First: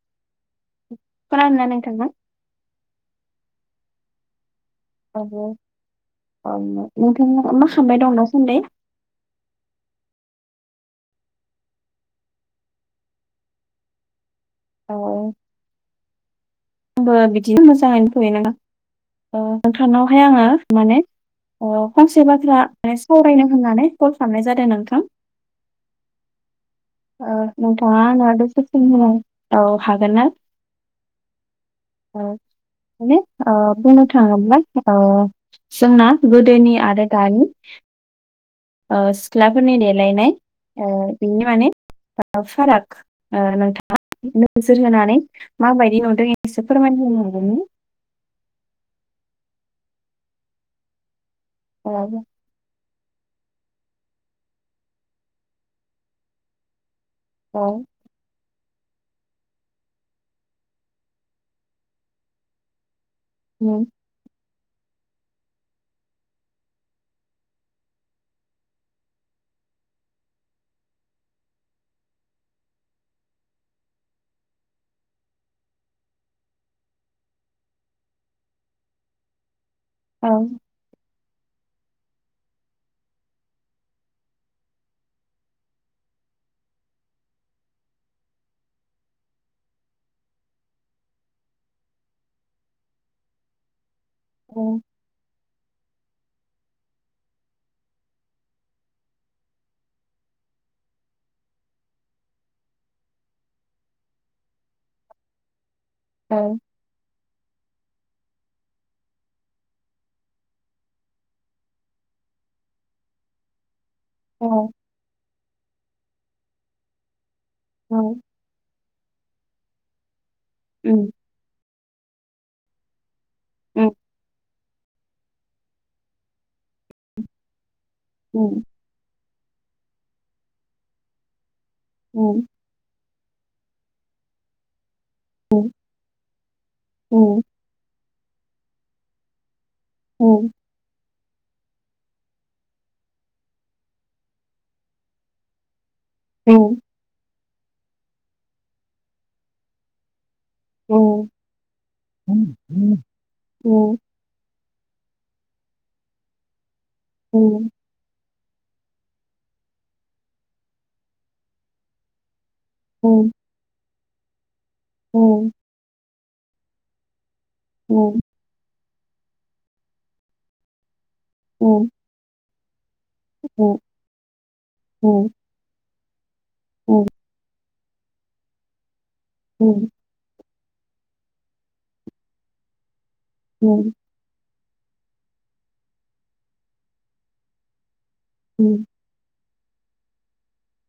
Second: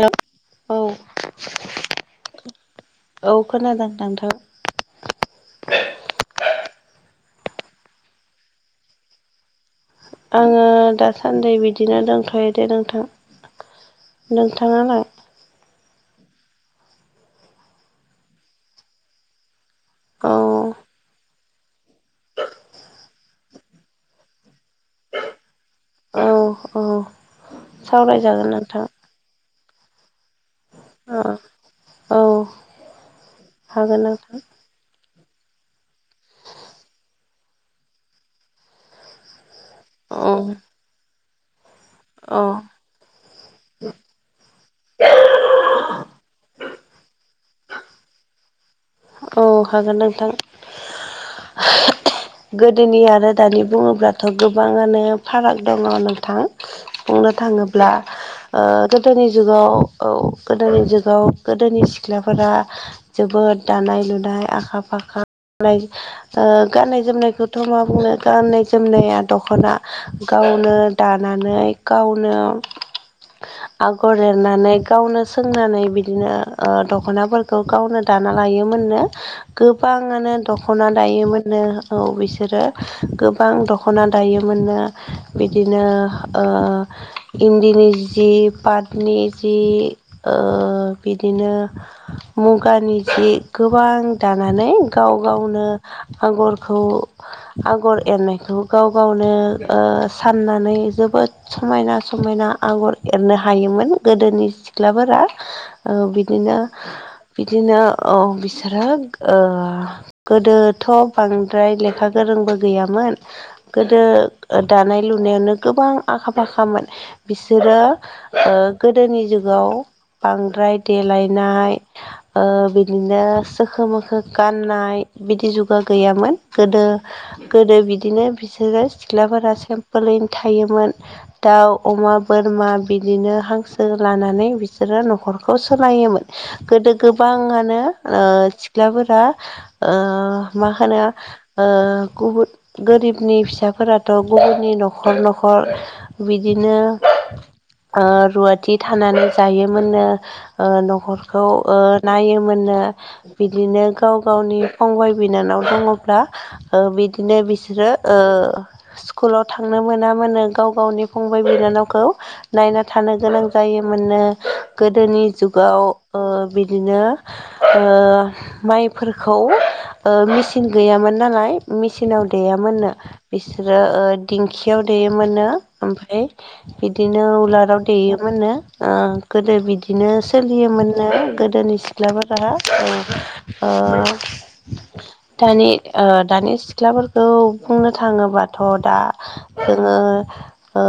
औ खोनादों ना नोंथाङा? औ खोनादों नोंथां। औ औ नोंथाङा मोखांबाय दं दासान्दि। आङो दासान्दि बिदिनो दंथ'यो दे नोंथां। औ नोंथाङालाय? आंबो बिदिनो मोजाङैनो फैयो नामा नोंथांनावहाय औ आङो माने अ फंसे बाथ्रा माने सावरायनो होननानै कल खालामनाय जादों नोंथां। औ औ ओ नोंथाङा आंनो सावरायजागोन दसे नोंथां सम होनो हा औ हागोन ना? [inaudible] औ माने ओ हागोन बुंनो नोंथां थाङोबा ओ जोंना गोदोनि आरो दानि ओ सिख्ला होननायनायालाय औ नाय ओ बेयो माने ओं औ फाराग नोंथाङा नोजोर होनानै माबायदि नुदों एसो फोरमाय होनो हा [inaudible] औ हागोन नोंथां, गोदोनि आरो दानि बुङोब्लाथ' गोबाङानो फाराग दङ नोंथां। बुंनो थाङोब्ला ओ गोदोनि जुगआव औ गोदोनि जुगआव गोदोनि सिख्लाफोरा ज दानाय लुनाय आखा फाखा [unintelligible] ओ गाननाय जोमनायखौथ' मा बुंनो गाननाय जोमनाया दख'ना गा गावनो दानानै गावनो आगर एरनानै गावनो सोंनानै बिदिनो ओ दख'नाफोरखौ गावनो दा ना लायोमोननो गोबाङानो दख'ना दायोमोन नो औ बिसोरो गोबां दख'ना दायोमोननो बिदिनो ओ ओ इन्दिनि जि पातनि जि ओ बिदिनो ओ मुगानि जि गोबां दानानै गाव गावनो आगरखौ आगर एरनायखौ गाव गावनो ओ साननानै जोबोद समायना समायना ना आगर एरनो हायोमोन गोदोनि सिख्लाफोरा ओ बिदिनो बिदिनो औ बिसोरो ओ गोदोथ' बांद्राय लेखा गोरोंबो गैयामो मोन गोदो दानाय लुनायावनो गोबां आखा फाखा मोन। बिसोरो ओ गोदोनि जुगाव बांद्राय देलायनाय ओ बिदिनो सोखो मोखो गाननाय बिदि जुगा गैयामोन गोदो गोदो बि दिनो बिसोरो सिख्लाफोरा सेमपोलैनो थायोमोन दाउ अमा बोरमा बि दिनो हांसो लानानै बिसोरो न'खरखौ सोलायोमोन गोदो गोबांआ ओ सिख्लाफोरा ओ मा होनो ओ गुबुन गोरिबनि फिसाफोराथ' गुबुननि न'खर न'खर बिदिनो ओ रुवाथि थानानै जायोमोननो। ओ न'खरखौ ओ नायोमोननो बिदिनो गाव गाव नि फंबाय बिनानाव दङब्ला ओ बिदिनो बिसोरो ओ स्कुलाव थांनो मोना मोनो गाव गावनि फंबाय बिनानावखौ नायना थानो गोनां जायोमोननो गोदोनि जुगाव ओ बिदिनो ओ माइफोरखौ ओ मिसिन गैयामोन नालाय मिसिनाव देयामोननो बिसोरो ओ दिंखियाव देयोमोननो ओमफ्राय बिदिनो उलाराव देयोमोननो ओ गोदो बिदिनो सोल फियोमोननो गोदोनि सिख्लाफोरा औ ओ दानि ओ दानि सिख्लाफोरखौ बुंनो थाङोबाथ' दा जोङो ओ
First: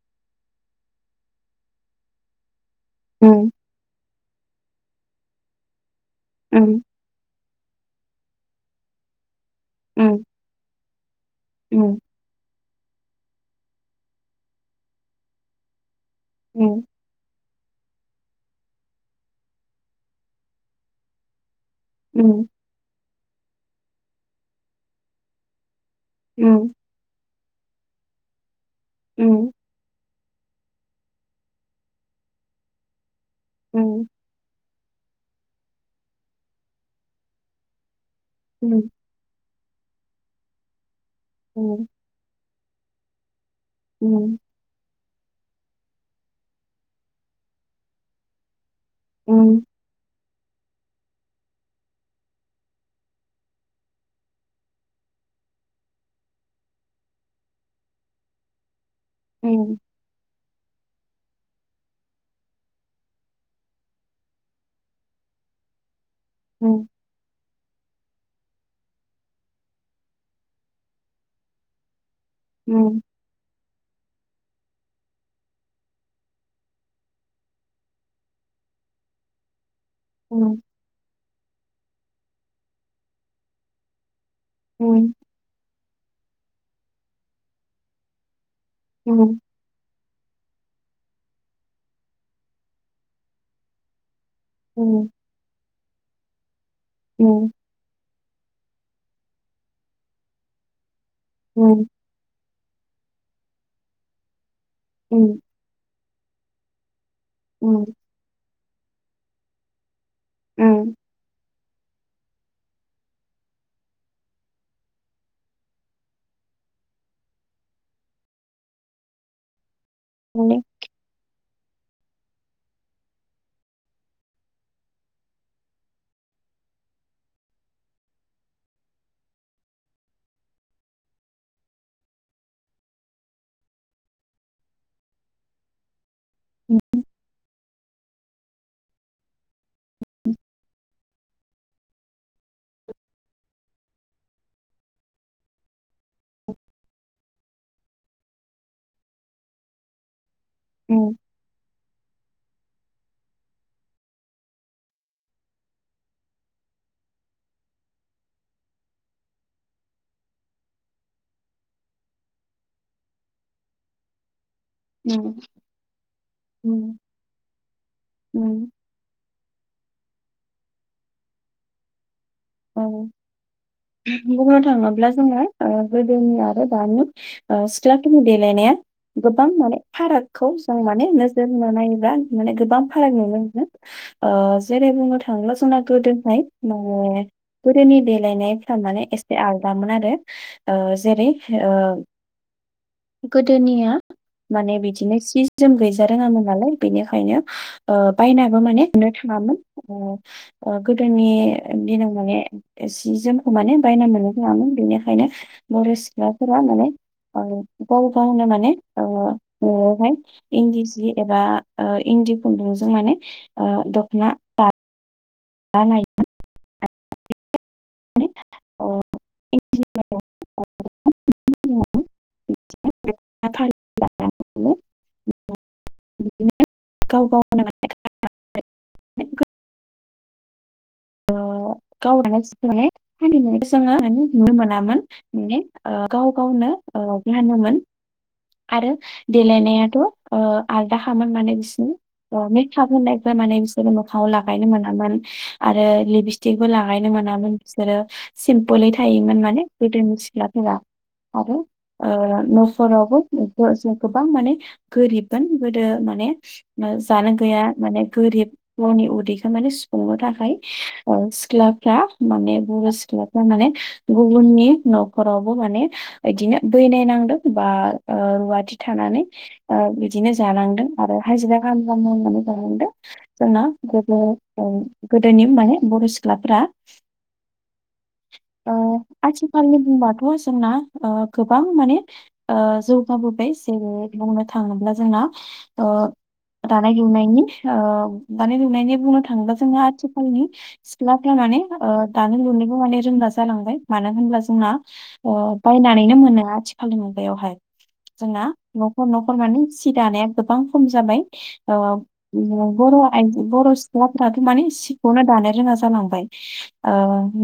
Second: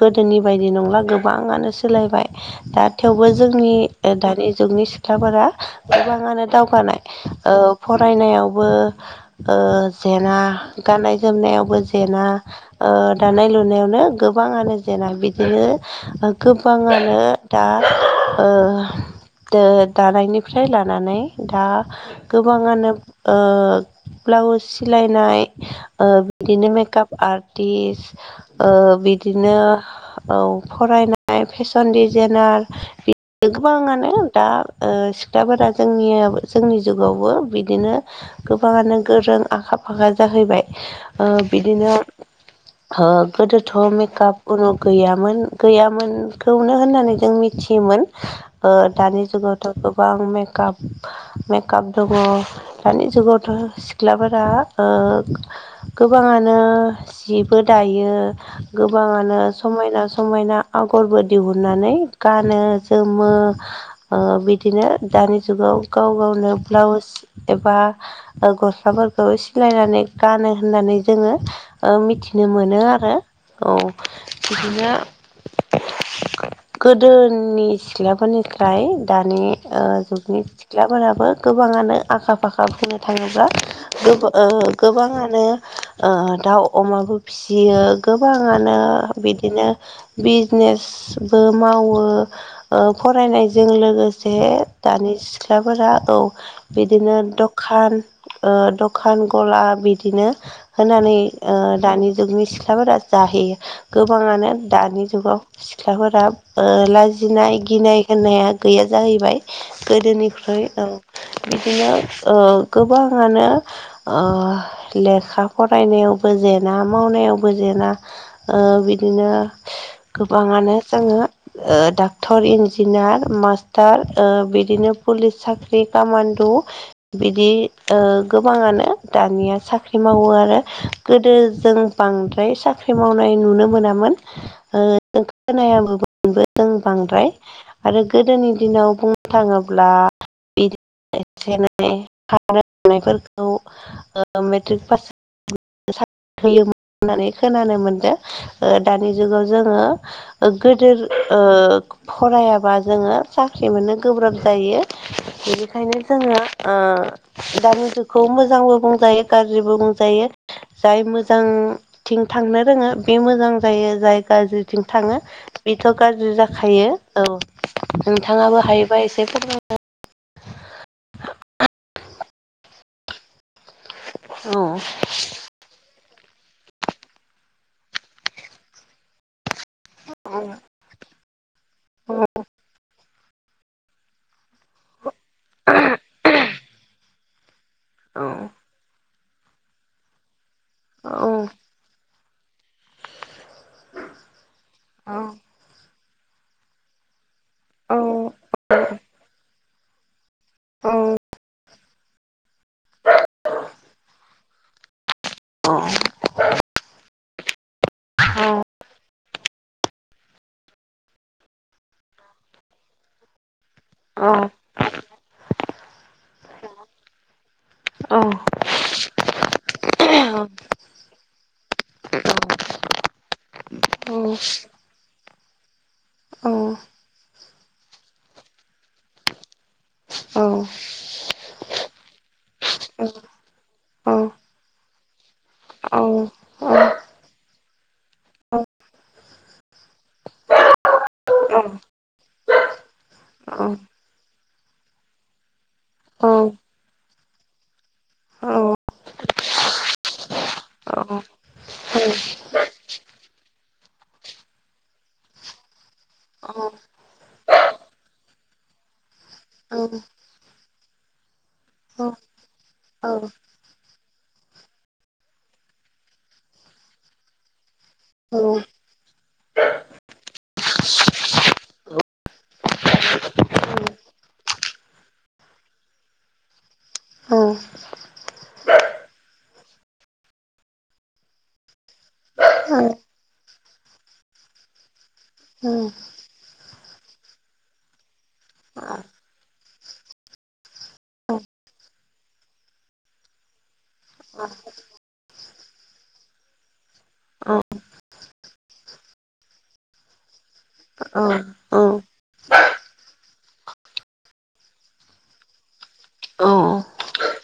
गोदोनि बायदि नंला गोबाङानो सोलायबाय। दा थेवबो जोंनि ओ दानि जुगनि सिख्लाफोरा गोबाङानो दावगानाय। ओ फरायनायावबो ओ जेना गाननाय जो जोमनायावबो जेना ओ दानाय लुनायावनो गोबाङानो जेना बिदिनो गोबाङानो दा ओ दो दानायनिफ्राय लानानै दा गोबाङानो ओ ब्लाउस सिलायनाय ओ बिदिनो मेकाप आर्ट टिस ओ बिदिनो औ फरायनाय फेसन डिजाइनार बि गोबाङानो दा ओ सिख्लाफोरा जोंनि जोंनि जुगावबो बिदिनो गोबाङानो गोरों आखा फाखा जाहैबाय ओ बिदिनो [unintelligible] गोदोथ' मेकाप उनुख गैयोन गैयामोनखौनो होननानै जों मिथियोमोन ओ दा जुगावथ' गोबां मेक काप मेकप दङ दानि जुगावथ' सिख्लाफोरा ओ गोबाङानो जिबो दायो गोबाङानो समायना समायना आगरबो दिहुननानै गानो, जोमो ओ बिदिनो दानि जुगाव गाव गावनो ब्लाउस एबा ओ गस्लाफोरखौ सिलायनानै गानो होननानै जोङो ओ मिथि नो मोनो आरो औ बिदिनो [inaudible] गोदोनि सिख्लाफोरनिफ्राय दानि ओ जुगनि सिख्लाफोराबो गोबाङानो आखा फाखा बुंनो थाङोब्ला गो ओ गोबाङानो ओ दाउ अमाबो फिसियो गोबाङानो बिदिनो बिजनेस बो मावो ओ फरायनायजों लो जे दानि सिख्लाफोरा औ बिदिनो दखान ओ दखान गला बिदिनो होनानै ओ दानि जुगनि सिख ख्लाफोरा जाहैयो गोबाङानो दानि जुगाव सिख्लाफोरा ओ लाजि गिनाय गिनाय होननाया गैया जाहैबाय गोदोनिफ्राय औ। बिदिनो ओ गोबाङानो ओ लेखा फरायनायावबो जेना मावनायावबो जेना ओ बिदिनो गोबाङानो जोङो ओ डाक्टर इन्जिनियार मार थार ओ बिदिनो पुलिस साख्रि कामान्डु बिदि ओ गोबां बाङानो दानिया साख्रि मावो आरो गोदो जों बांद्राय साख्रि मावनाय नु मोनामोन ओ खोनायामोनबो जों बांद्राय आरो गो गोदोनि दिनाव बुंनो थाङोब्ला बिद एसे एनै खानय हनायफोरखौ ओ मेट्रिक पास [unintelligible] होयोमोन होननानै खोनानो मोनदों ओ दानि जुगाव जोङो ओ गोदोर उम ओ फरायाबा जोङो साख्रि मोननो गोब्राब जायो बेनिखायनो जोङो ओ दानि जुगखौ मोजांबो बुंजायो गाज्रिबो बुंजायो जाय मोजांथिं थांनो रोङो बे मोजां जायो जायगा ज थिं थाङो उम बेथ' गाज्रि जाखायो उम औ नोंथाङाबो उम हायोबा एसे [unintelligible] औ [unintelligible] बुंनो औ थाङोब्ला जोङो ओ गोदोनि आरो दानि ओ सिख्लाफोरनि देलायनाया गोब गोबां माने फारागखौ औ जों माने नोजोर होना नायोब्ला माने गोबां फाराग नुनो ओ जेरै बुंनो थाङोब्ला जोंना गोदोहाय माने गोदोनि औ देलायनायफ्रा माने एसे आलदामोन आरो ओ जेरै औ ओ गोदोनिया माने बिदिनो सि जोम गैजा रोङामोन नालाय बिनिखायनो ओ बायनाबो माने मोननो थाङा। मोन ओ ओ औ गोदोनि दिन माने सि जोमखौ माने बायना मोननो थाङामोन बेनिखायनो बर' सिख्लाफोरा माने आरो गाव गावनो औ माने ओ न'आवहाय इंन्दि जि एबा ओ इ दि खुन्दुंजों माने ओ दख'ना औ दा दानाय औ [unintelligible] औ। ओ औ [inaudible] औ। बिदिनो गाव [unintelligible] ओ गाव दानाय सि माने [unintelligible] औ नुनो मोनामोन माने ओ गाव गावनि ओ ओ गानोमोन। आरो देलायनायाथ' ओ आलदा खामोन माने बिसोरनि ओ मेकाप होननायफोर माने बिसोरो मोखाङाव लागायनो मोनामोन। आरो लिपस्टिकबो लागायनो मोनामोन बिसोरो सिमपोलै थायोमोन माने गोदनि सिख्ला आ आरो ओ न'फोरावबो गोबां माने गोरिबमोन गोदो माने जानो गैया माने गोरिबफोरनि उदैखौ माने सुफुंनो थाखाय ओ सिख्लाफ्रा माने बर' सिख्लाफ्रा माने गुबुननि न'खरावबो माने इदिनो बैनाय नांदों बा ओ रुवाथि थानानै ओ बिदिनो जा नांदों आरो हाजिरा खामला मावनानै जानांदों जोंना गोदो दोनि माने बर' सिख्लाफोरा ओ आथिखालनि बुंबाथ' जोंना ओ गोबां माने ओ जौगाबोबाय। जेरै बुंनो थाङोब्ला जोंना ओ दानाय लुनायनि ओ दानाय लुनायनि बुंनो थाङोब्ला जोंहा आथि खालनि सिख्ला फ्रानानै ओ दानो लुनोबो माने रोंला जालांबाय मानो होनब्ला जोंना ओ बायनानैनो मोनो आथिखालनि मुगायावहाय। जोंना न'खर न'खर माने सि दानाया गोबां खम जाबाय ओ बर' आ बर' सिख्लाफोराथ' माने सि खौनो दानो रोङा जालांबाय ओ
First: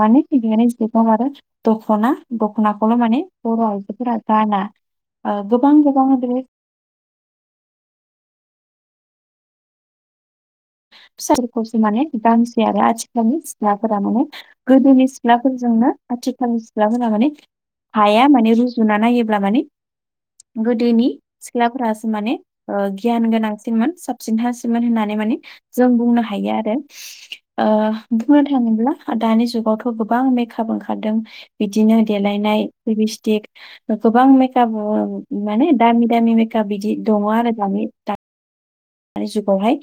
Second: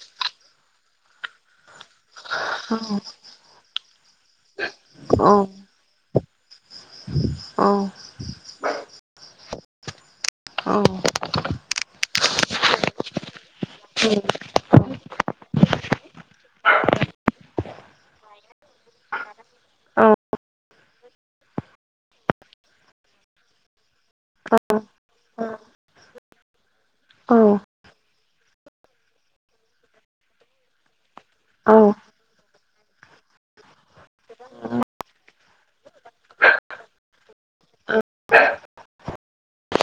माने [unintelligible] आरो दख'ना द खनाखौल' माने बर' आइजोफोरा गाना ओ गोबां गोबां औ फिसाफोरखौसो माने गांसै आरो आथिखालनि सिख्लाफोरा माने गोदोनि सिख्लाफोरजोंनो आथिखालनि सिख्लाफोरा माने हाया माने रुजुना नायोब्ला माने गोदोनि सिख्लाफोरासो माने गियान गोनांसिनमोन साबसिन हासोन होननानै माने जों बुंनो हायो आरो ओ बुंनो थाङोब्ला दानि जुगावथ' गोबां मेकआप ओंखारदों बिदिनो देलायनाय लिभिस्टिक गोबां मेकाप माने दामि दामि मेकआप बिदि दङ' आरो दानि दानि जुगावहाय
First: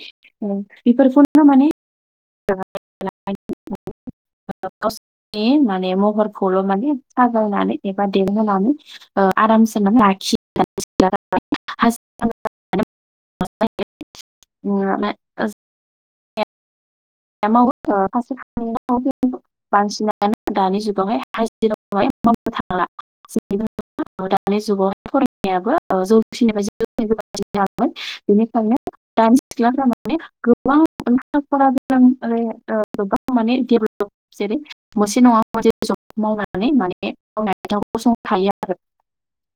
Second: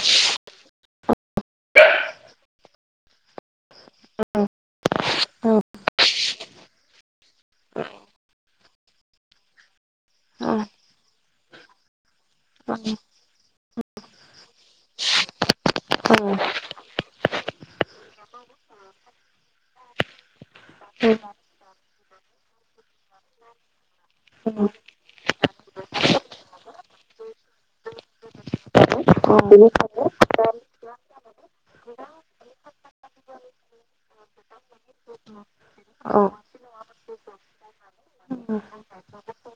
बेफोरखौनो माने [unintelligible] [unintelligible] गावसिनि माने महरखौल' माने साजाययनानै एबा देलायहोनानै आराम लाखि [unintelligible] औ [unintelligible] माव [unintelligible] बांसिनानो दानि जुगावहाय हाजिराखौ मावनो थांला। दानि जुगावहाय फरायनायाबो जौसिनि बाय [unintelligible] जामोन बेनिखायनो दानि सिख्लाफोरा माने गोबां [unintelligible] गोबां माने देभेलप जेरै मोनसे नङा जै जब मावनानै माने मावनाय गसंनो हायो आरो।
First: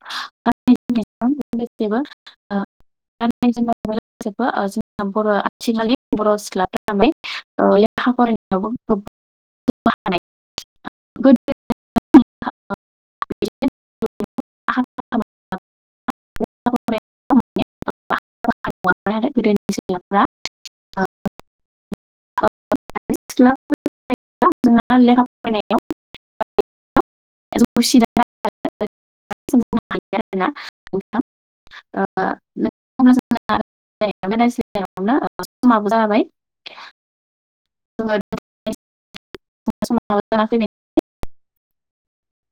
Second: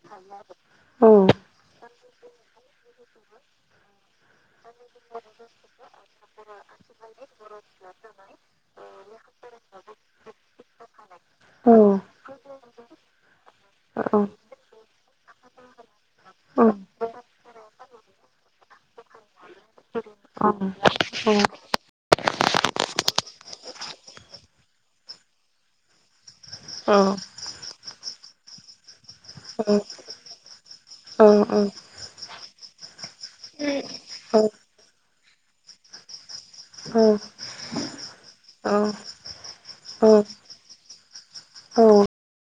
[unintelligible] [unintelligible] नायाव [unintelligible] औ [unintelligible] औ [unintelligible] [unintelligible] [unintelligible] औ [unintelligible] औ [unintelligible] [unintelligible] औ औ औ [unintelligible]